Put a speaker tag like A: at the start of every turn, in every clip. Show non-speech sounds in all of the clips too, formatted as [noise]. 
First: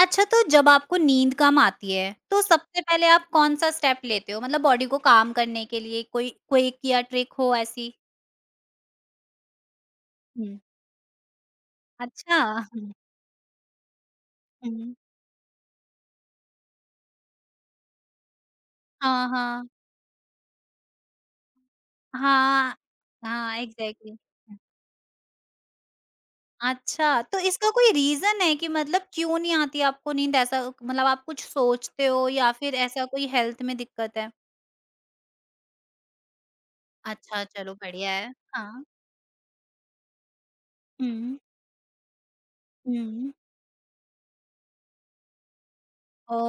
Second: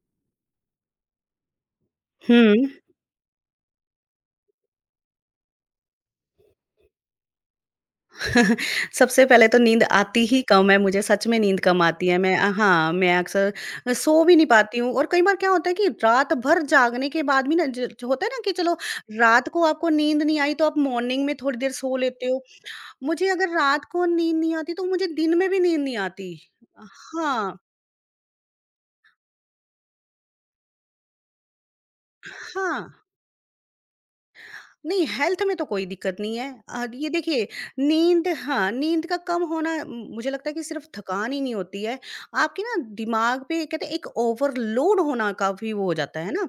A: अच्छा, तो जब आपको नींद कम आती है, तो
B: हुँ।
A: सबसे पहले आप कौन-सा स्टेप लेते हो? मतलब बॉडी को काम करने के लिए कोई क्विक या ट्रिक हो ऐसी?
B: सबसे पहले तो नींद आती ही
A: हुँ।
B: कम है, मुझे सच में नींद कम आती है। मैं
A: अच्छा।
B: अ, हाँ,
A: हुँ,
B: मैं अक्सर सो भी नहीं पाती हूँ
A: हुँ।
B: और कई बार क्या होता है कि रात भर जागने के बाद भी ना ज जो होता है ना कि चलो
A: हाँ,
B: रात को
A: हाँ।
B: आपको नींद नहीं आई तो आप मॉर्निंग में थोड़ी देर सो लेते हो।
A: हाँ,
B: मुझे अगर
A: हाँ,
B: रात को
A: एग्ज़ैक्टली।
B: नींद नहीं
A: हुँ।
B: आती तो मुझे दिन में भी नींद नहीं आती।
A: अच्छा, तो
B: हाँ,
A: इसका कोई रीज़न है कि मतलब क्यों नहीं आती आपको नींद ऐसा मतलब आप कुछ सोचते हो या फिर
B: हाँ।
A: ऐसा कोई हेल्थ में दिक्कत है?
B: नहीं, हेल्थ में तो कोई दिक्कत नहीं है। ये
A: अच्छा,
B: देखिए
A: चलो बढ़िया
B: नींद
A: है।
B: हाँ,
A: हाँ।
B: नींद का कम होना म मुझे लगता है कि सिर्फ़ थकान
A: हुँ।
B: ही नहीं होती है, आपके ना
A: हुँ।
B: दिमाग पे कहते हैं एक ओवरलोड होना का भी वो हो जाता है ना।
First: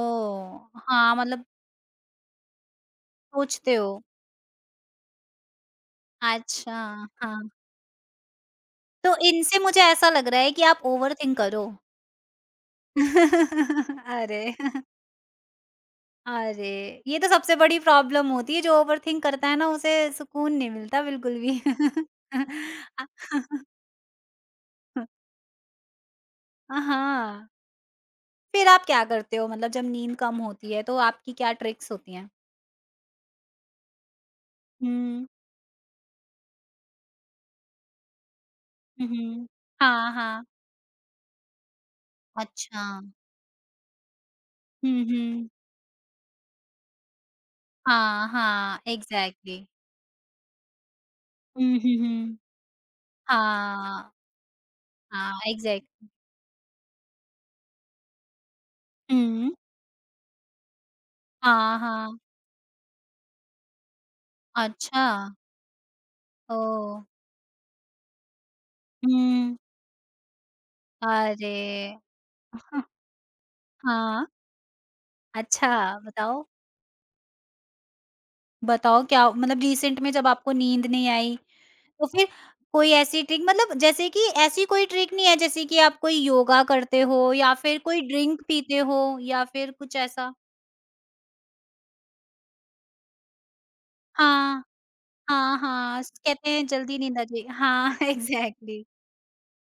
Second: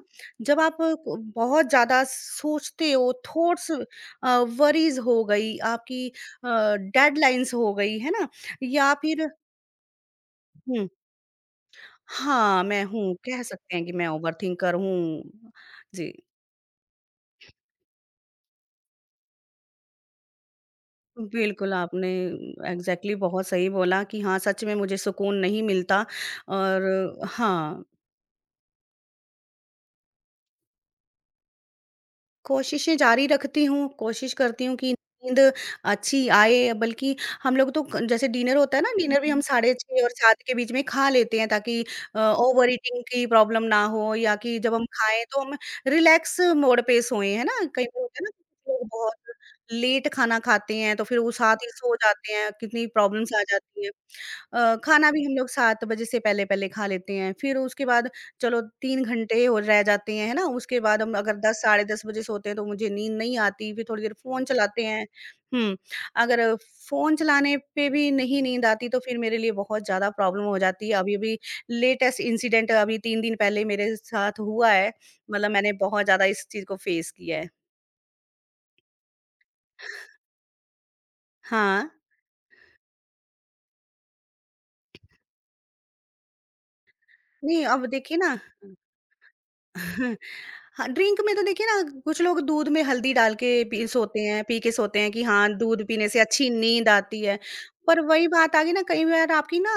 B: जब आप
A: हाँ,
B: क
A: मतलब
B: बहुत ज़्यादा सोचते हो, थॉट्स
A: सोचते हो।
B: वरीज़ हो गई, आपकी
A: अच्छा, हाँ।
B: डेडलाइन्स हो गई, है ना? या
A: तो
B: फिर।
A: इनसे मुझे ऐसा लग रहा है कि आप
B: हुँ,
A: ओवरथिंक करो।
B: हाँ, मैं हूँ, कह सकते हैं कि
A: [laughs]
B: मैं
A: अरे!
B: ओवरथिंकर
A: [laughs]
B: हूँ। जी।
A: अरे! ये तो सबसे बड़ी प्रॉब्लम होती है, जो ओवरथिंक करता है ना उसे सुकून नहीं मिलता बिल्कुल भी।
B: बिल्कुल, आपने
A: [laughs] अ,
B: एग्ज़ैक्टली बहुत सही बोला कि हाँ, सच में मुझे सुकून नहीं मिलता और
A: हाँ,
B: हाँ,
A: फिर आप क्या करते हो? मतलब जब नींद कम होती है तो आपकी क्या ट्रिक्स होती हैं?
B: कोशिशें जारी रखती हूँ, कोशिश करती हूँ कि
A: हुँ,
B: नींद अच्छी आए, बल्कि हम लोग तो क जैसे डिनर होता है ना,
A: हुँ,
B: डिनर भी हम
A: हुँ।
B: साढ़े 6 और
A: हाँ,
B: 7
A: हाँ।
B: के बीच में खा लेते हैं ताकि ओवर
A: अच्छा।
B: ईटिंग की प्रॉब्लम ना हो या कि जब हम
A: हुँ,
B: खाएँ तो
A: हुँ।
B: हम रिलैक्स मोड पे सोएँ, है ना? कई बार होता है
A: हाँ,
B: ना कुछ
A: हाँ,
B: लोग बहुत
A: एग्ज़ैक्टली।
B: लेट खाना खाते हैं तो फिर वो साथ ही
A: हुँ,
B: सो
A: हुँ,
B: जाते
A: हुँ।
B: हैं, कितनी प्रॉब्लम्स आ जाती हैं।
A: हाँ,
B: खाना भी हम
A: हाँ,
B: लोग 7 बजे
A: एग्ज़ैक्ट
B: से पहले-पहले खा लेते हैं, फिर उसके बाद चलो 3 घंटे
A: हुँ।
B: और रह जाते हैं, है ना? उसके बाद हम अगर 10
A: हाँ,
B: साढ़े 10
A: हाँ।
B: बजे सोते हैं तो मुझे नींद नहीं आती, फिर थोड़ी देर फ़ोन चलाते
A: अच्छा,
B: हैं। हुँ, अगर
A: ओह!
B: फ़ोन चलाने पे भी नहीं नींद आती तो फिर मेरे लिए
A: हुँ।
B: बहुत ज़्यादा प्रॉब्लम हो जाती है। अभी-अभी
A: अरे!
B: लेटेस्ट इंसिडेंट
A: हाँ,
B: अभी 3 दिन पहले मेरे
A: हाँ,
B: साथ हुआ है, मतलब
A: अच्छा
B: मैंने बहुत ज़्यादा
A: बताओ?
B: इस चीज़ को फ़ेस किया है।
A: बताओ क्या मतलब रिसेंट में जब आपको नींद नहीं आई,
B: हाँ,
A: तो फिर कोई ऐसी ट्रिक मतलब जैसे कि ऐसी कोई ट्रिक नहीं है जैसे कि आप कोई योगा करते हो या
B: नहीं
A: फिर
B: अब
A: कोई
B: देखिए ना
A: ड्रिंक पीते हो या फिर कुछ
B: [laughs]
A: ऐसा?
B: हाँ, ड्रिंक में तो देखिए ना कुछ लोग दूध में हल्दी डाल के पी
A: हाँ,
B: के सोते हैं कि हाँ,
A: हाँ,
B: दूध
A: हाँ,
B: पीने
A: स
B: से अच्छी
A: कहते हैं
B: नींद
A: जल्दी नींद
B: आती
A: आ
B: है।
A: जाए हाँ,
B: पर
A: [laughs]
B: वही बात आ गई ना
A: एग्ज़ैक्टली
B: कई बार आपकी ना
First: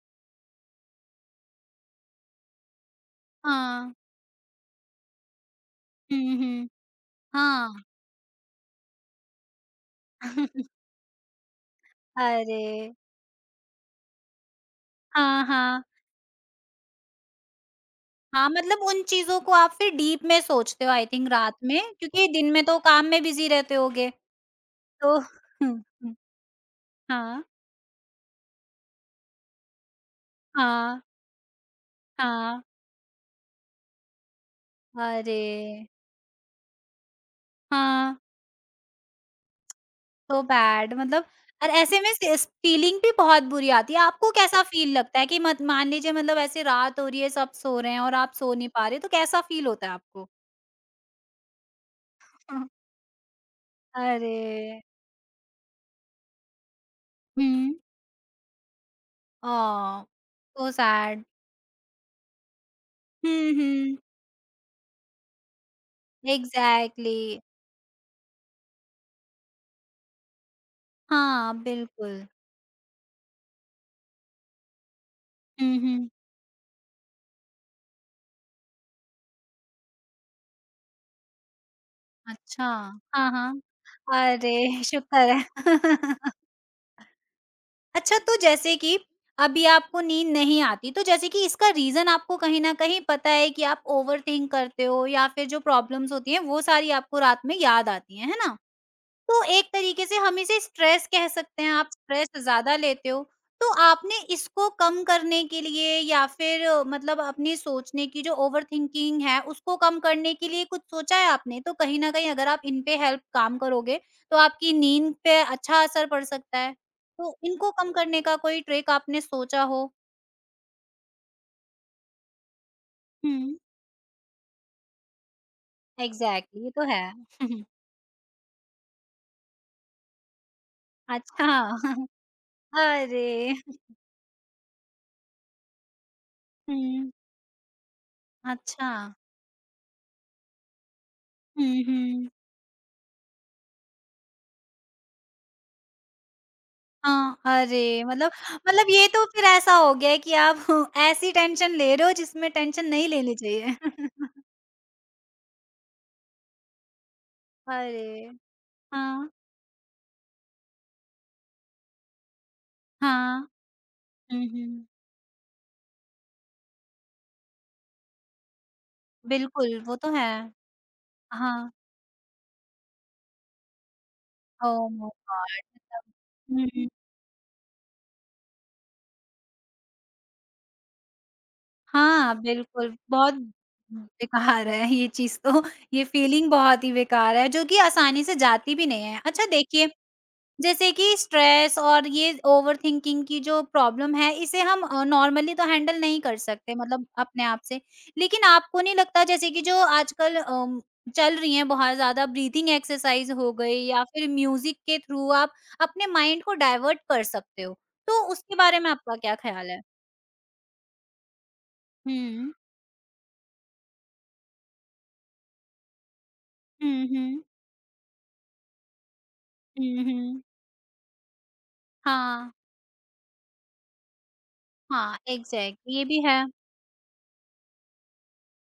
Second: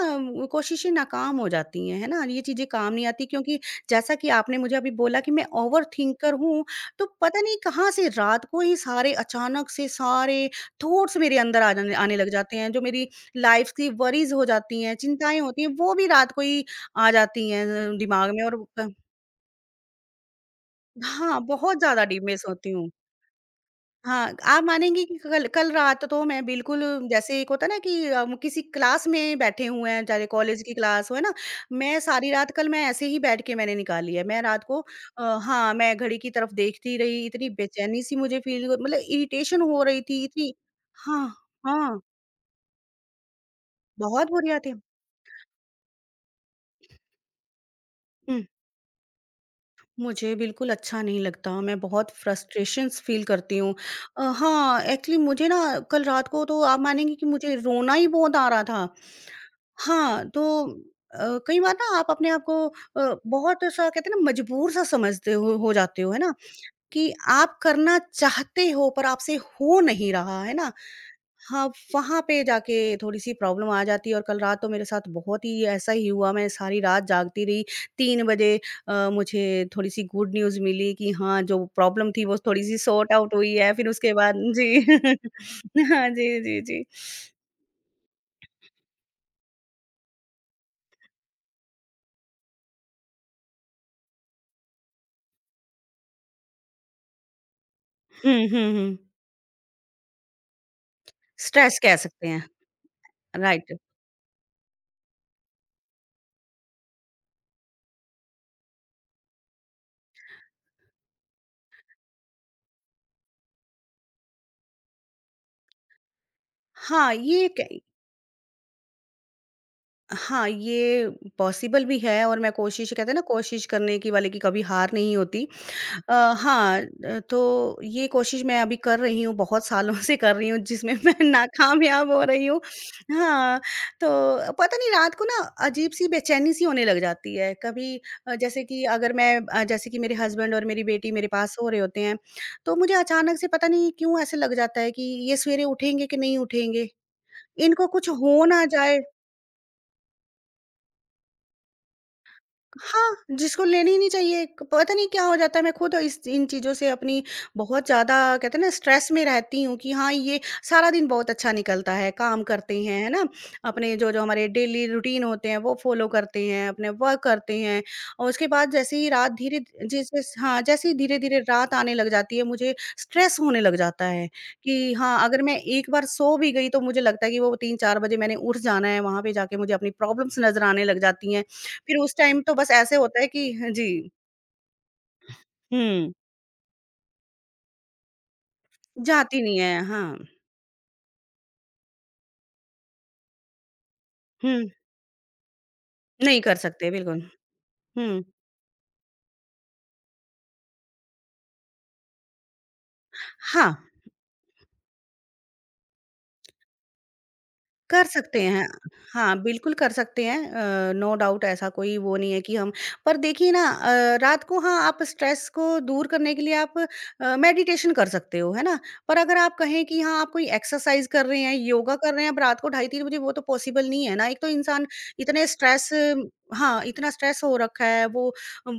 B: कोशिशें नाकाम हो जाती हैं, है ना? ये चीज़ें काम नहीं आती क्योंकि
A: हाँ,
B: जैसा कि आपने मुझे अभी बोला कि मैं ओवरथिंकर
A: हुँ,
B: हूँ,
A: हुँ,
B: तो पता नहीं
A: हाँ।
B: कहाँ से रात को ही सारे अचानक से सारे
A: [laughs]
B: थॉट्स मेरे अंदर आ जाने आने लग जाते
A: अरे!
B: हैं, जो मेरी लाइफ़ की वरीज़ हो जाती हैं, चिंताएँ
A: हाँ,
B: होती हैं,
A: हाँ।
B: वो भी रात को ही आ जाती हैं दिमाग में
A: हाँ,
B: और
A: मतलब उन चीज़ों को आप फिर डीप में सोचते हो आई थिंक
B: हाँ,
A: रात
B: बहुत
A: में,
B: ज़्यादा
A: क्योंकि
B: डीमिस
A: दिन में
B: होती
A: तो
B: हूँ।
A: काम में बिज़ी रहते होगे।
B: हाँ, आप मानेंगी कि
A: तो
B: कल
A: [laughs]
B: कल
A: हुँ,
B: रात
A: हुँ,
B: तो मैं बिल्कुल जैसे
A: हाँ,
B: एक होता है ना कि हम किसी क्लास में बैठे हुए हैं, चाहे कॉलेज की
A: हाँ,
B: क्लास हो, है ना? मैं सारी रात
A: हाँ।
B: कल मैं ऐसे ही बैठ के मैंने निकाली है। मैं रात को
A: अरे!
B: हाँ, मैं घड़ी की तरफ देखती रही, इतनी
A: हाँ,
B: बेचैनी-सी मुझे फ़ील मतलब इरिटेशन हो रही थी,
A: सो
B: इतनी
A: बैड मतलब
B: हाँ,
A: और
B: हाँ,
A: ऐसे में स फीलिंग भी बहुत बुरी आती है।
B: बहुत
A: आपको
B: बुरी
A: कैसा
B: आदत है।
A: फील लगता है कि मत मान लीजिए मतलब ऐसे रात हो रही है, सब सो रहे हैं और आप
B: हुँ।
A: सो नहीं पा रहे, तो कैसा फील होता है आपको?
B: मुझे बिल्कुल अच्छा नहीं लगता, मैं बहुत
A: [laughs]
B: फ्रस्ट्रेशंस फ़ील करती हूँ।
A: अरे!
B: हाँ, एक्चुअली मुझे ना कल रात को तो आप मानेंगी कि मुझे
A: हुँ।
B: रोना ही बहुत आ रहा था।
A: ओह!
B: हाँ, तो
A: सो सैड।
B: अ, कई बार ना आप अपने आप को
A: हुँ,
B: बहुत-सा
A: हुँ।
B: कहते हैं ना मजबूर-सा समझते हो जाते हो, है ना? कि
A: एग्ज़ैक्टली।
B: आप करना चाहते हो पर आपसे हो नहीं रहा, है ना?
A: हाँ,
B: हाँ,
A: बिल्कुल।
B: वहाँ पे जाके थोड़ी-सी प्रॉब्लम आ जाती है और कल रात तो मेरे साथ बहुत ही
A: हुँ,
B: ऐसा ही
A: हुँ।
B: हुआ, मैं सारी रात जागती रही। 3 बजे मुझे थोड़ी-सी गुड न्यूज़ मिली कि हाँ, जो प्रॉब्लम थी वो
A: अच्छा,
B: थोड़ी-सी सॉर्ट
A: हाँ,
B: आउट हुई
A: हाँ।
B: है, फिर उसके बाद जी।
A: अरे! शुक्र
B: [laughs] हाँ,
A: है।
B: जी, जी, जी।
A: अच्छा तो जैसे कि अभी आपको नींद नहीं आती, तो जैसे कि इसका रीज़न आपको कहीं न कहीं पता है कि आप ओवरथिंक करते हो या फिर जो प्रॉब्लम्स होती हैं, वो सारी आपको रात में याद आती हैं,
B: हुँ,
A: है ना?
B: हुँ, हुँ।
A: तो एक तरीके से हम इसे स्ट्रेस कह सकते हैं,
B: स्ट्रेस
A: आप
B: कह सकते
A: स्ट्रेस
B: हैं,
A: ज़्यादा लेते हो। तो
B: राइट।
A: आपने इसको कम करने के लिए या फिर मतलब अपनी सोचने की जो ओवरथिंकिंग है, उसको कम करने के लिए कुछ सोचा है आपने? तो कहीं न कहीं अगर आप इन पे हेल्प काम करोगे, तो आपकी नींद पे अच्छा असर पड़ सकता है।
B: हाँ,
A: तो
B: ये
A: इनको
B: कई
A: कम करने का कोई ट्रिक आपने सोचा हो?
B: हाँ, ये पॉसिबल भी है और मैं कोशिश कहते हैं ना
A: हुँ,
B: कोशिश करने की वाले की कभी हार नहीं होती। अ,
A: एग्ज़ैक्टली ये
B: हाँ
A: तो है। [laughs]
B: तो ये कोशिश मैं अभी कर रही हूँ, बहुत सालों [laughs] से कर रही हूँ जिसमें मैं [laughs]
A: अच्छा [laughs]
B: नाकामयाब हो रही हूँ।
A: अरे!
B: हाँ, तो पता नहीं रात को ना अजीब-सी बेचैनी-सी होने लग
A: हुँ,
B: जाती है। कभी जैसे कि
A: अच्छा।
B: अगर मैं जैसे कि मेरे हस्बैंड और मेरी बेटी मेरे पास सो
A: हुँ,
B: रहे होते हैं,
A: हुँ।
B: तो मुझे अचानक से पता नहीं क्यों ऐसे लग जाता है कि ये सवेरे उठेंगे कि नहीं उठेंगे?
A: हाँ,
B: इनको
A: अरे!
B: कुछ
A: मतलब
B: हो ना
A: मतलब
B: जाए।
A: ये तो फिर ऐसा हो गया है कि आप [laughs] ऐसी टेंशन ले रहे हो जिसमें टेंशन नहीं
B: हाँ,
A: लेनी
B: जिसको
A: चाहिए।
B: लेनी ही नहीं
A: [laughs]
B: चाहिए। क पता नहीं क्या हो जाता है, मैं खुद इस इन चीज़ों से अपनी बहुत ज़्यादा
A: अरे!
B: कहते हैं ना स्ट्रेस में
A: हाँ,
B: रहती हूँ कि हाँ, ये सारा दिन बहुत अच्छा निकलता है, काम करते हैं, है ना?
A: हाँ।
B: अपने जो-जो
A: हुँ,
B: हमारे डेली
A: हुँ।
B: रूटीन होते हैं, वो फ़ॉलो करते हैं, अपने वर्क करते हैं और उसके बाद जैसे ही रात धीरे
A: बिल्कुल, वो तो
B: जैसे
A: है।
B: हाँ, जैसे ही धीरे-धीरे
A: हाँ।
B: रात आने लग जाती है, मुझे स्ट्रेस होने लग जाता है
A: ओह
B: कि
A: माय
B: हाँ, अगर मैं
A: गॉड!
B: एक बार सो भी
A: मतलब
B: गई, तो
A: हुँ।
B: मुझे लगता है कि वो 3-4 बजे मैंने उठ जाना है, वहाँ पे जाके मुझे अपनी प्रॉब्लम्स नज़र आने लग जाती हैं। फिर उस
A: हाँ,
B: टाइम तो बस ऐसे
A: बिल्कुल।
B: होता है
A: बहुत
B: कि हाँ जी,
A: बेकार है ये चीज़ तो, [laughs] ये
B: हुँ,
A: फीलिंग बहुत ही बेकार है जो कि आसानी से जाती भी नहीं है।
B: जाती
A: अच्छा
B: नहीं है,
A: देखिए
B: हाँ।
A: जैसे कि स्ट्रेस और ये ओवरथिंकिंग की जो प्रॉब्लम है, इसे
B: हुँ,
A: हम नॉर्मली तो हैंडल नहीं कर
B: नहीं कर
A: सकते
B: सकते
A: मतलब
B: बिल्कुल।
A: अपने आप से।
B: हुँ,
A: लेकिन आपको नहीं लगता जैसे कि जो आजकल चल रही हैं बहुत ज़्यादा ब्रीथिंग एक्सरसाइज़ हो
B: हाँ।
A: गई या फिर म्यूज़िक के थ्रू आप अपने माइंड को डाइवर्ट कर सकते हो,
B: कर
A: तो
B: सकते
A: उसके
B: हैं।
A: बारे में आपका क्या
B: हाँ,
A: ख़्याल
B: बिल्कुल
A: है?
B: कर सकते हैं नो डाउट ऐसा कोई वो नहीं है
A: हुँ।
B: कि हम पर देखिए ना रात को हाँ, आप स्ट्रेस को दूर करने के लिए आप
A: हुँ, हुँ।
B: मेडिटेशन कर सकते हो, है ना? पर अगर आप कहें कि
A: हुँ,
B: हाँ, आप
A: हुँ।
B: कोई एक्सरसाइज़ कर रहे हैं, योगा कर रहे हैं, अब
A: हाँ,
B: रात को ढाई 3 बजे वो तो पॉसिबल नहीं है ना। एक तो इंसान
A: हाँ,
B: इतने स्ट्रेस
A: एग्ज़ैक्टली ये भी है।
B: हाँ, इतना स्ट्रेस हो रखा है, वो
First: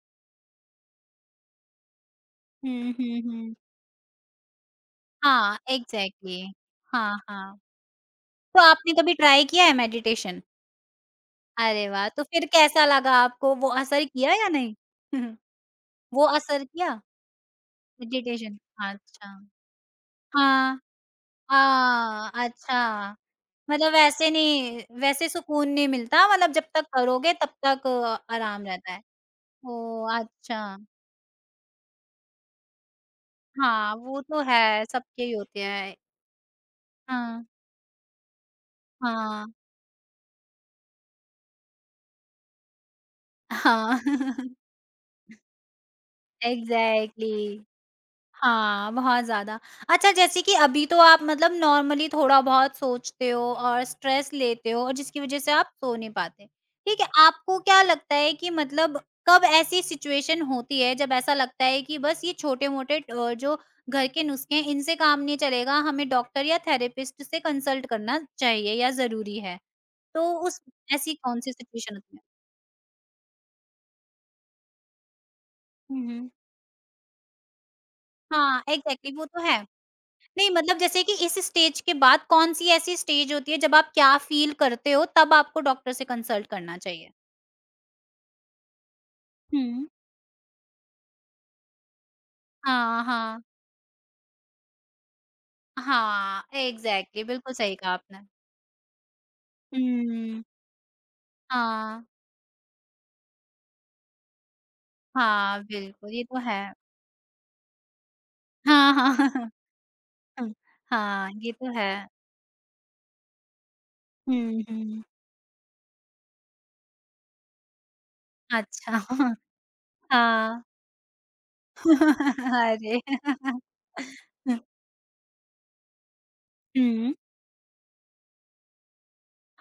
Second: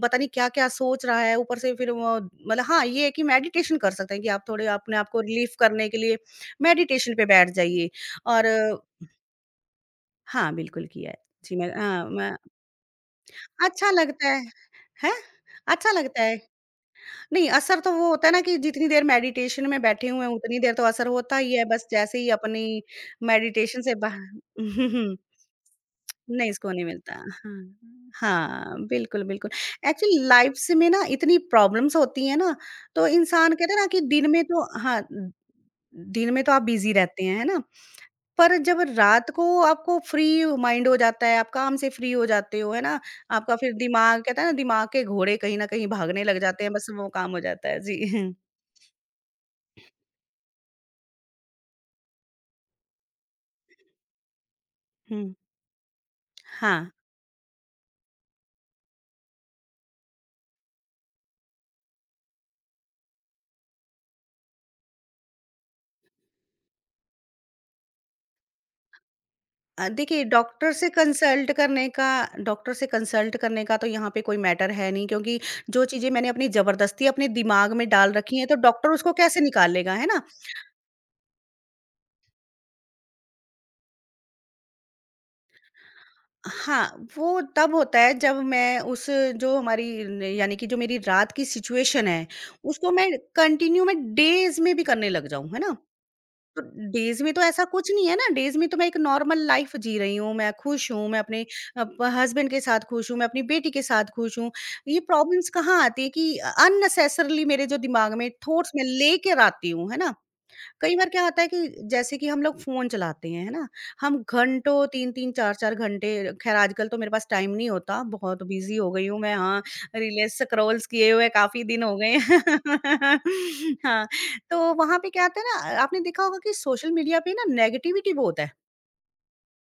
B: पता नहीं क्या-क्या सोच रहा है, ऊपर से फिर वो मतलब हाँ,
A: हुँ,
B: ये है
A: हुँ,
B: कि
A: हुँ।
B: मेडिटेशन कर सकते हैं कि आप थोड़े अपने आप को रिलीफ़
A: हाँ,
B: करने के लिए
A: एग्ज़ैक्टली।
B: मेडिटेशन
A: हाँ,
B: पे बैठ
A: हाँ।
B: जाइए और
A: तो आपने कभी ट्राई किया है मेडिटेशन?
B: हाँ, बिल्कुल किया है। जी, मैं
A: अरे
B: हाँ,
A: वाह! तो
B: मैं
A: फिर कैसा लगा आपको? वो
B: अच्छा
A: असर
B: लगता
A: किया
B: है,
A: या नहीं?
B: हैं?
A: [laughs]
B: अच्छा लगता
A: वो
B: है।
A: असर किया
B: नहीं, असर तो वो होता है ना कि
A: मेडिटेशन?
B: जितनी देर
A: अच्छा।
B: मेडिटेशन में बैठे हुए हैं, उतनी देर
A: हाँ।
B: तो असर होता ही है, बस जैसे ही
A: हाँ,
B: अपनी
A: अच्छा।
B: मेडिटेशन
A: मतलब
B: से बाह
A: वैसे नहीं
B: [laughs]
A: वैसे सुकून नहीं मिलता
B: नहीं,
A: मतलब जब
B: इसको नहीं
A: तक
B: मिलता।
A: करोगे तब
B: हाँ,
A: तक आराम
B: हाँ,
A: रहता है।
B: बिल्कुल, बिल्कुल।
A: ओह!
B: एक्चुअली लाइफ से
A: अच्छा।
B: में ना इतनी प्रॉब्लम्स होती हैं ना, तो इंसान कहते हैं ना
A: हाँ,
B: कि
A: वो
B: दिन
A: तो
B: में तो
A: है
B: हाँ,
A: सबके ही होते हैं।
B: दिन में तो आप बिज़ी रहते हैं,
A: हाँ,
B: है ना? पर जब रात को
A: हाँ,
B: आपको फ्री माइंड हो जाता है, आप काम से फ्री हो जाते हो, है ना? आपका फिर
A: हाँ।
B: दिमाग कहते हैं ना
A: [laughs]
B: दिमाग के घोड़े कहीं न कहीं भागने लग जाते हैं, बस वो काम हो
A: एग्ज़ैक्टली।
B: जाता है। जी। [laughs]
A: हाँ, बहुत ज़्यादा। अच्छा जैसे कि अभी तो आप मतलब नॉर्मली थोड़ा-बहुत सोचते हो और स्ट्रेस लेते हो और जिसकी
B: हुँ।
A: वज़ह से आप सो नहीं पाते।
B: हाँ।
A: ठीक है, आपको क्या लगता है कि मतलब कब ऐसी सिचुएशन होती है जब ऐसा लगता है कि बस ये छोटे-मोटे जो घर के नुस्खे हैं इनसे काम नहीं चलेगा, हमें डॉक्टर या थेरेपिस्ट से कंसल्ट करना चाहिए या ज़रूरी है?
B: देखिए
A: तो उस ऐसी कौन-सी सिचुएशन होती है?
B: डॉक्टर से कंसल्ट करने का तो यहाँ पे कोई मैटर है नहीं क्योंकि जो
A: हुँ,
B: चीज़ें मैंने
A: हुँ।
B: अपनी ज़बरदस्ती अपने दिमाग में डाल रखी हैं, तो
A: हाँ,
B: डॉक्टर उसको
A: एग्ज़ैक्टली वो
B: कैसे
A: तो है।
B: निकाल लेगा, है ना?
A: नहीं मतलब जैसे कि इस स्टेज के बाद कौन-सी ऐसी स्टेज होती है जब आप क्या फ़ील करते हो तब आपको डॉक्टर से कंसल्ट करना
B: हाँ,
A: चाहिए?
B: वो तब होता है जब मैं उस जो हमारी
A: हुँ।
B: न यानी कि जो मेरी रात की सिचुएशन है, उसको
A: हाँ,
B: मैं
A: हाँ।
B: कंटिन्यू मैं डेज़ में भी करने लग जाऊँ, है ना?
A: हाँ,
B: तो डेज़
A: एग्ज़ैक्टली
B: में तो
A: बिल्कुल
B: ऐसा
A: सही
B: कुछ
A: कहा
B: नहीं है
A: आपने।
B: ना, डेज़ में तो मैं एक नॉर्मल लाइफ़ जी रही हूँ,
A: हुँ,
B: मैं खुश हूँ, मैं अपने अ,
A: हाँ,
B: प हस्बैंड के साथ खुश हूँ, मैं अपनी बेटी के साथ खुश हूँ। ये प्रॉब्लम्स
A: हाँ,
B: कहाँ आती है
A: बिल्कुल ये
B: कि
A: तो है।
B: अननेसेसरीली मेरे जो दिमाग में थॉट्स मैं
A: हाँ, हाँ।
B: लेकर
A: [laughs]
B: आती हूँ, है ना?
A: हुँ,
B: कई बार क्या
A: हाँ,
B: होता है
A: ये
B: कि
A: तो है।
B: जैसे कि हम लोग फ़ोन चलाते हैं, है ना? हम
A: हुँ,
B: घंटों
A: हुँ।
B: 3-3 4-4 घंटे ख़ैर आजकल तो मेरे पास टाइम नहीं होता, बहुत बिज़ी हो
A: अच्छा
B: गई हूँ मैं
A: [laughs]
B: हाँ, रील्स
A: हाँ।
B: स्क्रॉल्स किए हुए काफ़ी दिन हो गए।
A: [laughs]
B: हैं।
A: अरे!
B: [laughs] हाँ,
A: [laughs]
B: तो वहाँ पे क्या होता है ना आपने देखा होगा कि सोशल
A: हुँ।
B: मीडिया पे ना नेगेटिविटी बहुत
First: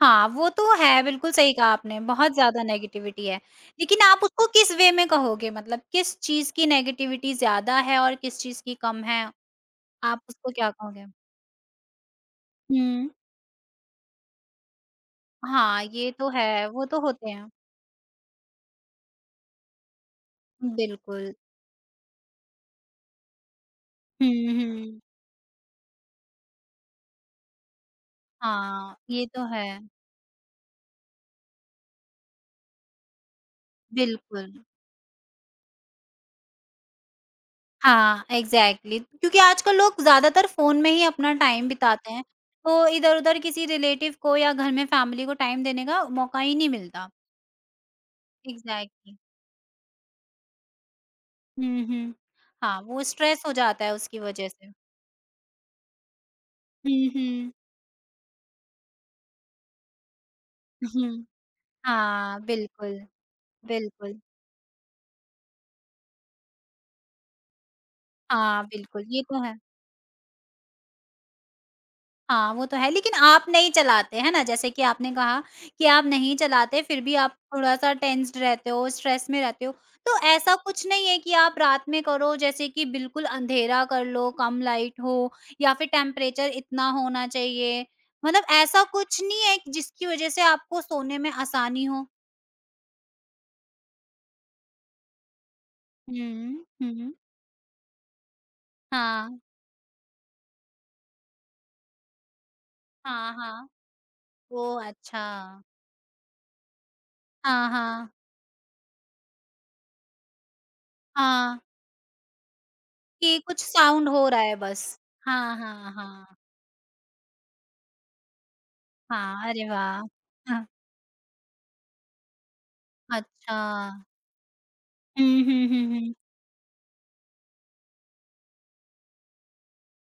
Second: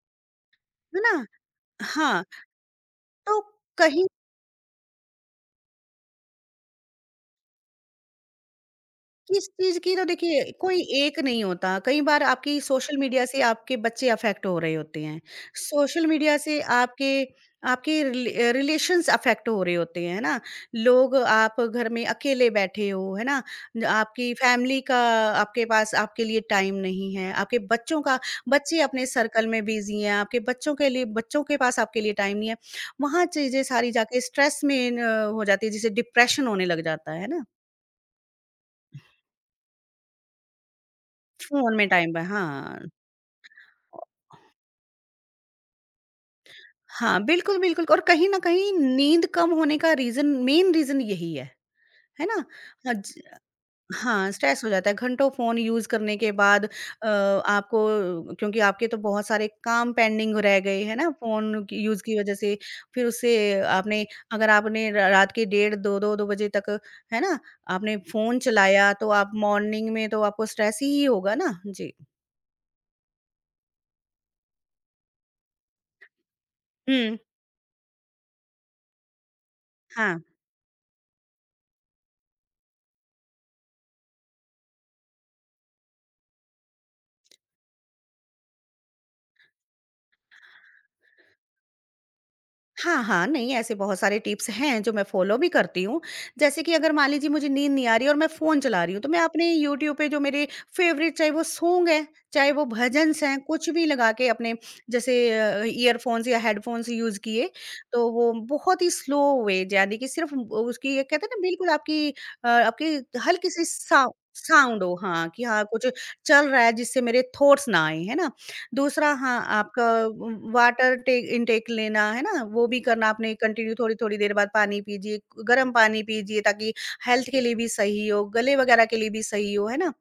A: हाँ, वो तो
B: है
A: है,
B: ना?
A: बिल्कुल सही कहा आपने,
B: हाँ,
A: बहुत ज़्यादा नेगेटिविटी है।
B: तो
A: लेकिन
B: कहीं
A: आप उसको किस वे में कहोगे? मतलब किस चीज़ की नेगेटिविटी ज़्यादा है और किस चीज़ की कम है?
B: किस चीज़ की तो
A: आप
B: देखिए
A: उसको क्या
B: कोई
A: कहोगे?
B: एक नहीं होता। कई बार आपकी सोशल
A: हुँ।
B: मीडिया से आपके बच्चे अफ़ेक्ट हो रहे होते हैं।
A: हाँ,
B: सोशल
A: ये तो
B: मीडिया से
A: है, वो तो
B: आपके
A: होते हैं।
B: आपके रिलेशन्स अफ़ेक्ट हो रहे होते हैं, है ना? लोग
A: बिल्कुल।
B: आप घर में अकेले बैठे हो, है ना?
A: हुँ,
B: आपकी फैमिली का
A: हुँ।
B: आपके पास आपके लिए टाइम नहीं है, आपके बच्चों का बच्चे
A: हाँ,
B: अपने
A: ये तो
B: सर्कल में
A: है।
B: बिज़ी हैं, आपके बच्चों के लिए बच्चों के पास आपके लिए टाइम नहीं है। वहाँ चीज़ें सारी जाके
A: बिल्कुल।
B: स्ट्रेस में न हो जाती है, जिसे डिप्रेशन होने लग जाता है ना?
A: हाँ, एग्ज़ैक्टली क्योंकि आजकल लोग ज़्यादातर फ़ोन में ही अपना टाइम
B: फ़ोन में
A: बिताते
B: टाइम ब
A: हैं,
B: हाँ।
A: तो इधर-उधर किसी रिलेटिव को या घर में फैमिली को टाइम देने का मौका ही नहीं मिलता।
B: हाँ, बिल्कुल, बिल्कुल और कहीं न कहीं
A: एग्ज़ैक्टली।
B: नींद कम होने का रीज़न मेन रीज़न यही
A: हुँ, हुँ।
B: है ना?
A: हाँ,
B: हाँ
A: वो
B: ज
A: स्ट्रेस हो जाता है उसकी
B: हाँ,
A: वज़ह
B: स्ट्रेस हो
A: से।
B: जाता है घंटों फ़ोन यूज़ करने के बाद
A: हुँ, हुँ।
B: आपको क्योंकि आपके तो बहुत सारे काम पेंडिंग रह गए, है ना?
A: हुँ।
B: फ़ोन की यूज़ की वज़ह
A: हाँ,
B: से
A: बिल्कुल,
B: फिर उससे आपने
A: बिल्कुल।
B: अगर आपने र रात के डेढ़ 2-2 2 बजे तक, है ना? आपने फ़ोन
A: हाँ,
B: चलाया
A: बिल्कुल,
B: तो
A: ये
B: आप
A: तो है।
B: मॉर्निंग में तो आपको स्ट्रेस ही होगा ना? जी।
A: हाँ, वो तो है लेकिन आप नहीं चलाते, है ना? जैसे कि आपने कहा कि आप नहीं चलाते फिर भी
B: हुँ,
A: आप थोड़ा-सा टेंस्ड रहते हो, स्ट्रेस में रहते हो। तो
B: हाँ।
A: ऐसा कुछ नहीं है कि आप रात में करो जैसे कि बिल्कुल अंधेरा कर लो, कम लाइट हो या फिर टेम्परेचर इतना होना चाहिए। मतलब ऐसा कुछ नहीं है कि जिसकी वज़ह से आपको सोने में आसानी हो?
B: हाँ, हाँ, नहीं ऐसे बहुत सारे टिप्स हैं जो मैं फ़ॉलो भी करती हूँ। जैसे
A: हुँ,
B: कि अगर मान
A: हुँ।
B: लीजिए मुझे नींद नहीं आ रही है और मैं फ़ोन चला रही हूँ, तो मैं
A: हाँ,
B: अपने यूट्यूब पे जो मेरे फ़ेवरेट चाहे वो सॉन्ग हैं, चाहे वो भजन्स
A: हाँ,
B: हैं,
A: हाँ।
B: कुछ भी लगा के अपने
A: ओह!
B: जैसे
A: अच्छा।
B: ईयरफ़ोन्स या हेडफ़ोन्स यूज़ किए,
A: हाँ,
B: तो
A: हाँ।
B: वो बहुत ही स्लो वे यानी कि सिर्फ़ उसकी ये कहते हैं ना
A: हाँ,
B: बिल्कुल आपकी
A: कि कुछ
B: हल्की-सी
A: साउंड हो रहा है
B: साउंड साउंड
A: बस।
B: हो हाँ, कि
A: हाँ,
B: हाँ, कुछ
A: हाँ, हाँ।
B: चल रहा है जिससे मेरे थॉट्स ना आएँ, है ना? दूसरा हाँ,
A: हाँ, अरे
B: आपका
A: वाह!
B: व
A: हाँ,
B: वाटर टेक इनटेक लेना, है ना? वो भी करना आपने
A: अच्छा।
B: कंटिन्यू थोड़ी-थोड़ी देर बाद पानी पीजिए,
A: हुँ, हुँ,
B: गरम
A: हुँ,
B: पानी
A: हुँ।
B: पीजिए ताकि हेल्थ के लिए भी सही हो, गले वगैरह के लिए भी सही हो, है ना?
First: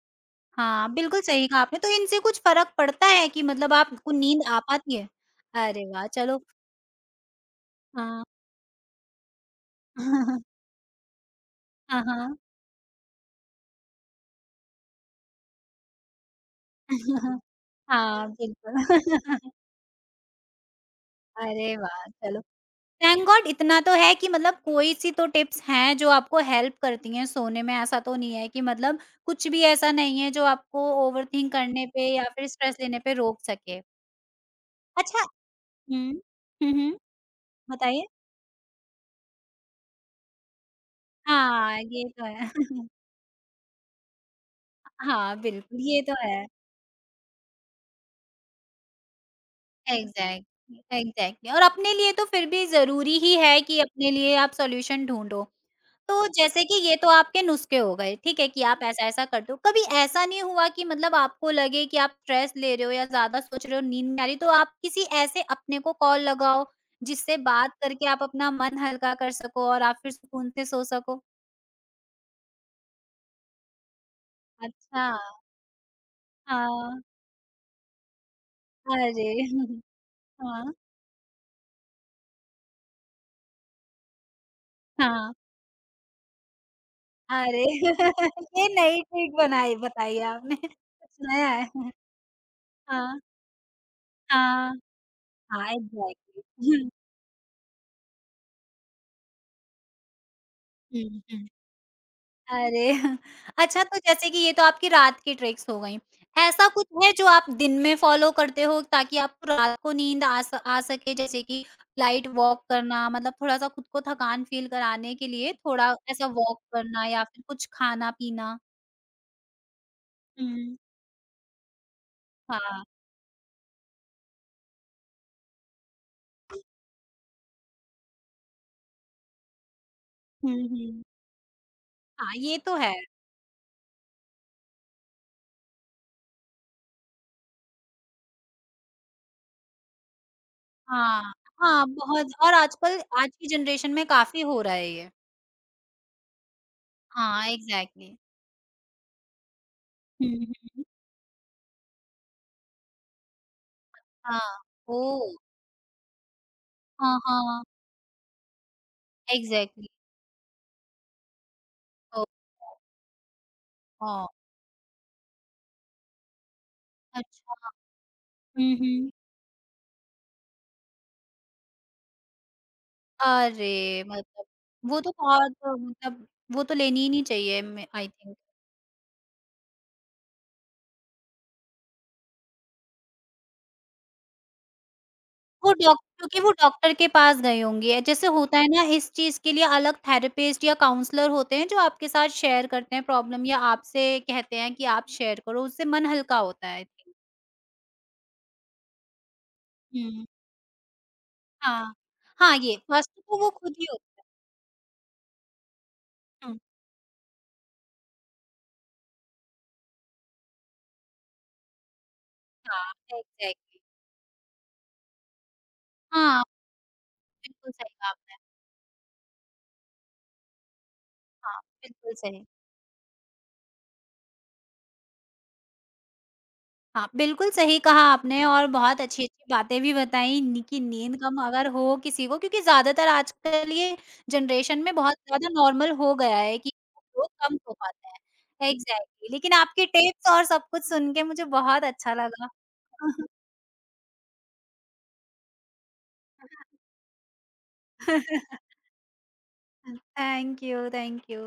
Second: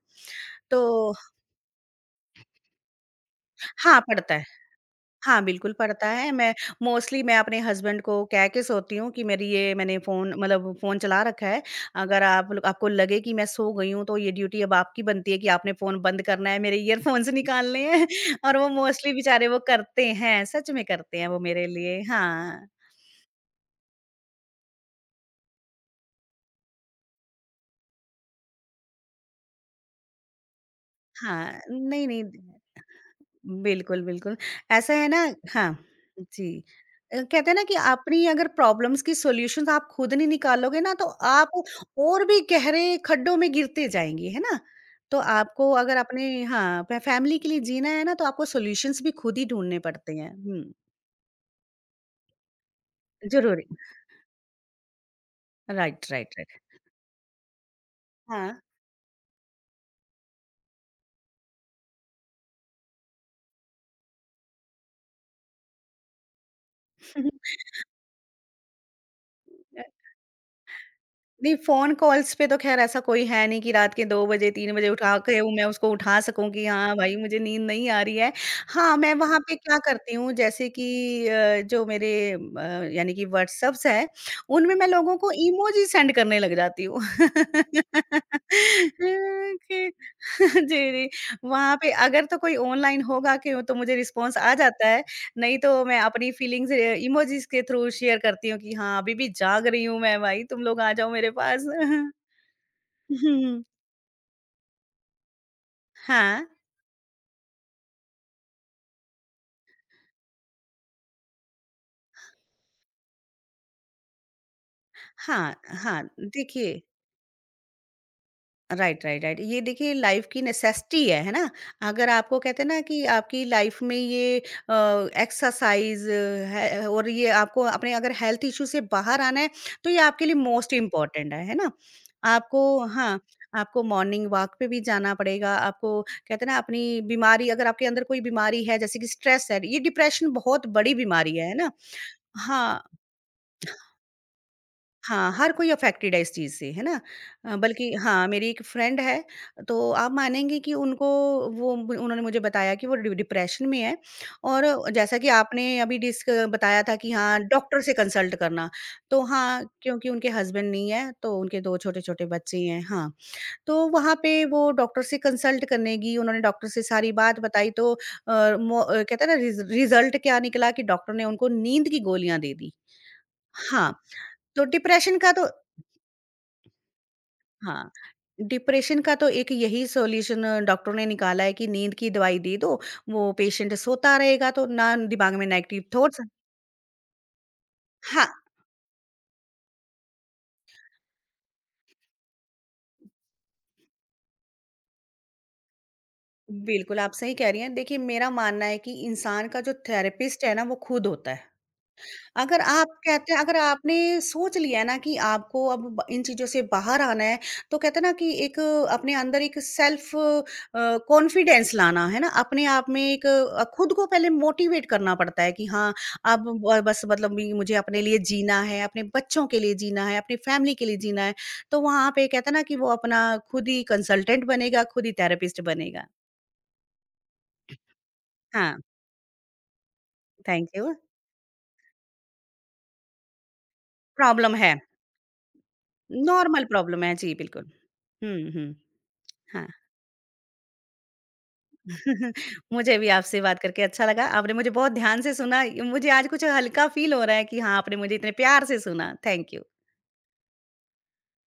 A: हाँ,
B: तो
A: बिल्कुल सही कहा आपने, तो इनसे कुछ फ़र्क पड़ता है कि मतलब
B: हाँ,
A: आपको
B: पड़ता
A: नींद
B: है।
A: आ पाती है?
B: हाँ, बिल्कुल
A: अरे
B: पड़ता
A: वाह!
B: है।
A: चलो
B: मैं मोस्टली मैं अपने हस्बैंड को
A: हाँ।
B: कह के सोती हूँ कि मेरी ये मैंने फ़ोन
A: [laughs]
B: मतलब फ़ोन चला रखा है।
A: हाँ,
B: अगर
A: हाँ।
B: आप लोग आपको लगे कि मैं सो गई हूँ, तो ये ड्यूटी अब आपकी बनती है कि आपने फ़ोन बंद करना है, मेरे ईयरफ़ोन्स
A: [laughs]
B: निकालने हैं।
A: हाँ,
B: [laughs] और वो मोस्टली बेचारे
A: बिल्कुल।
B: वो
A: [laughs]
B: करते हैं, सच में करते हैं वो मेरे
A: अरे
B: लिए।
A: वाह! चलो
B: हाँ।
A: थैंक गॉड इतना तो है कि मतलब कोई सी तो टिप्स हैं जो आपको हेल्प करती हैं सोने में, ऐसा तो नहीं है कि मतलब कुछ भी ऐसा नहीं है जो आपको ओवरथिंक
B: हाँ,
A: करने
B: नहीं,
A: पे या
B: नहीं।
A: फिर स्ट्रेस लेने पे रोक सके।
B: बिल्कुल, बिल्कुल। ऐसा है
A: अच्छा
B: ना हाँ,
A: हुँ।
B: जी।
A: हुँ, हुँ,
B: कहते हैं ना कि
A: बताइए?
B: अपनी अगर प्रॉब्लम्स की सॉल्यूशंस आप खुद नहीं निकालोगे ना तो आप
A: हाँ, ये
B: और
A: तो
B: भी
A: है। [laughs]
B: गहरे खड्डों में गिरते जाएँगे, है ना? तो
A: हाँ,
B: आपको
A: बिल्कुल,
B: अगर
A: ये तो
B: अपने
A: है।
B: हाँ, फ फैमिली के लिए जीना है ना तो आपको सॉल्यूशंस भी खुद ही ढूँढने पड़ते हैं। हुँ,
A: एग्ज़ैक्टली, एग्ज़ैक्टली और अपने लिए तो फिर भी ज़रूरी ही है
B: ज़रूरी
A: कि अपने लिए आप सॉल्यूशन ढूँढो।
B: राइट,
A: तो
B: राइट, राइट।
A: जैसे कि ये तो आपके नुस्खे हो गए, ठीक है,
B: हाँ।
A: कि आप ऐसा-ऐसा करते हो। कभी ऐसा नहीं हुआ कि मतलब आपको लगे कि आप स्ट्रेस ले रहे हो या ज़्यादा सोच रहे हो, नींद नहीं आ रही, तो आप किसी ऐसे अपने को कॉल लगाओ, जिससे
B: [laughs]
A: बात करके आप अपना मन हल्का कर सको और आप फिर सुकून से सो सको?
B: नहीं, फ़ोन कॉल्स पे तो ख़ैर ऐसा कोई है नहीं कि रात के 2 बजे 3 बजे
A: अच्छा,
B: उठा के वो मैं उसको उठा सकूँ कि हाँ,
A: हाँ।
B: भाई मुझे नींद नहीं आ रही है। हाँ, मैं
A: अरे!
B: वहाँ पे क्या
A: [laughs]
B: करती हूँ जैसे
A: हाँ,
B: कि अ, जो मेरे अ, यानी कि व्हाट्सएप्स है, उनमें मैं लोगों को
A: हाँ।
B: इमोजी सेंड करने लग जाती हूँ।
A: अरे!
B: [laughs]
A: [laughs] ये नई ट्रिक बनाई
B: कि
A: बताई आपने,
B: [laughs] जी, जी।
A: कुछ नया है।
B: वहाँ पे अगर तो कोई ऑनलाइन
A: हाँ,
B: होगा क्यों तो मुझे रिस्पॉन्स आ
A: हाँ,
B: जाता है, नहीं
A: हाँ,
B: तो मैं अपनी फीलिंग्स
A: एग्ज़ैक्टली। हुँ,
B: इमोजीज़ के थ्रू शेयर करती हूँ कि हाँ, अभी भी जाग रही हूँ मैं भाई, तुम लोग आ जाओ
A: हुँ,
B: मेरे
A: हुँ। [laughs]
B: पास। [laughs]
A: अरे! [laughs]
B: हुँ।
A: अच्छा तो जैसे कि ये तो आपकी रात की ट्रिक्स हो गईं।
B: हाँ।
A: ऐसा कुछ है जो आप दिन में फ़ॉलो करते हो ताकि आपको रात को नींद आ स आ सके जैसे कि लाइट वॉक करना मतलब थोड़ा-सा खुद को थकान फ़ील कराने के लिए
B: हाँ,
A: थोड़ा
B: हाँ,
A: ऐसा वॉक
B: देखिए
A: करना या फिर कुछ खाना-पीना?
B: Right, right, right. ये देखिए लाइफ़ की
A: हुँ।
B: नेसेसिटी है ना? अगर आपको कहते हैं ना
A: हाँ।
B: कि आपकी लाइफ़ में ये एक्सरसाइज़ है और ये आपको अपने अगर हेल्थ इश्यू से बाहर आना है, तो ये आपके लिए
A: हुँ,
B: मोस्ट
A: हुँ।
B: इम्पोर्टेंट है ना?
A: हाँ, ये
B: आपको
A: तो है।
B: हाँ, आपको मॉर्निंग वॉक पे भी जाना पड़ेगा, आपको कहते हैं ना अपनी बीमारी अगर आपके अंदर कोई बीमारी है, जैसे कि स्ट्रेस है, ये डिप्रेशन बहुत बड़ी
A: हाँ।
B: बीमारी है ना?
A: हाँ, बहुत और
B: हाँ।
A: आजकल आज की जनरेशन में काफ़ी हो रहा है ये।
B: हाँ, हर कोई अफ़ेक्टेड है इस चीज़ से, है ना?
A: हाँ,
B: बल्कि
A: एग्ज़ैक्टली।
B: हाँ, मेरी एक फ्रेंड है, तो आप
A: हुँ,
B: मानेंगी कि
A: हुँ।
B: उनको वो ब उन्होंने मुझे बताया कि वो डि डिप्रेशन में है
A: हाँ।
B: और जैसा कि
A: ओह!
B: आपने अभी डिस्क बताया था कि
A: हाँ,
B: हाँ,
A: हाँ।
B: डॉक्टर से कंसल्ट करना। तो हाँ,
A: एग्ज़ैक्टली।
B: क्योंकि उनके हस्बैंड नहीं है, तो उनके 2
A: ओह!
B: छोटे-छोटे बच्चे ही हैं, हाँ। तो वहाँ
A: ओह!
B: पे वो डॉक्टर से कंसल्ट करने गई, उन्होंने डॉक्टर से सारी बात बताई
A: अच्छा।
B: तो
A: हुँ, हुँ।
B: कहते हैं ना रिज़ल्ट क्या निकला कि डॉक्टर ने उनको नींद की गोलियाँ दे दी। हाँ,
A: अरे! मतलब
B: तो
A: वो तो
B: डिप्रेशन का तो
A: बहुत मतलब वो तो लेनी ही नहीं चाहिए मैं
B: हाँ,
A: आई थिंक।
B: डिप्रेशन का तो एक यही सॉल्यूशन डॉक्टरों ने निकाला है कि नींद की दवाई दे दो, वो पेशेंट सोता रहेगा तो ना दिमाग में
A: वो
B: नेगेटिव
A: डॉक
B: थॉट्स
A: क्योंकि वो डॉक्टर के पास गए होंगे।
B: हाँ,
A: जैसे होता है ना इस चीज़ के लिए अलग थेरेपिस्ट या काउंसलर होते हैं जो आपके साथ शेयर करते हैं प्रॉब्लम या आपसे कहते हैं कि आप शेयर करो, उससे मन हल्का होता है आई
B: बिल्कुल आप
A: थिंक।
B: सही कह रही हैं। देखिए मेरा मानना है कि इंसान का जो
A: हुँ।
B: थेरेपिस्ट है ना वो खुद होता है।
A: हाँ। हाँ,
B: अगर
A: ये
B: आप
A: फर्स्ट
B: कहते हैं
A: तो वो
B: अगर
A: खुद ही
B: आपने
A: होता
B: सोच लिया है ना कि आपको अब ब इन चीज़ों
A: है। हुँ।
B: से बाहर आना है, तो कहते हैं ना कि एक अपने अंदर एक सेल्फ कॉन्फिडेंस लाना, है ना? अपने आप
A: हाँ,
B: में एक
A: एग्ज़ैक्टली।
B: खुद को पहले मोटिवेट करना पड़ता है कि हाँ,
A: हाँ,
B: अब ब बस मतलब भी
A: बिल्कुल
B: मुझे
A: सही
B: अपने
A: कहा
B: लिए
A: आपने।
B: जीना है, अपने बच्चों के लिए जीना है, अपनी फैमिली के लिए जीना है।
A: हाँ,
B: तो वहाँ
A: बिल्कुल
B: पे
A: सही।
B: कहते हैं ना कि वो अपना खुद ही कंसल्टेंट बनेगा, खुद ही थेरेपिस्ट बनेगा।
A: हाँ, बिल्कुल सही कहा आपने और
B: हाँ,
A: बहुत अच्छी-अच्छी बातें भी बताई नी
B: थैंक
A: कि
B: यू।
A: नींद कम अगर हो किसी को क्योंकि ज़्यादातर आजकल ये
B: प्रॉब्लम है,
A: जनरेशन में बहुत ज़्यादा नॉर्मल हो गया है
B: नॉर्मल
A: कि
B: प्रॉब्लम है।
A: लोग
B: जी,
A: कम
B: बिल्कुल।
A: सो पाते
B: हुँ, हुँ।
A: हैं। एग्ज़ैक्टली लेकिन
B: हाँ।
A: आपकी टिप्स और सब कुछ सुन के मुझे बहुत अच्छा लगा।
B: [laughs] मुझे भी आपसे बात करके अच्छा लगा। आपने मुझे बहुत ध्यान से सुना। मुझे आज कुछ हल्का फ़ील हो रहा है कि हाँ, आपने मुझे इतने प्यार से
A: [laughs]
B: सुना। Thank you.
A: Thank you, thank you.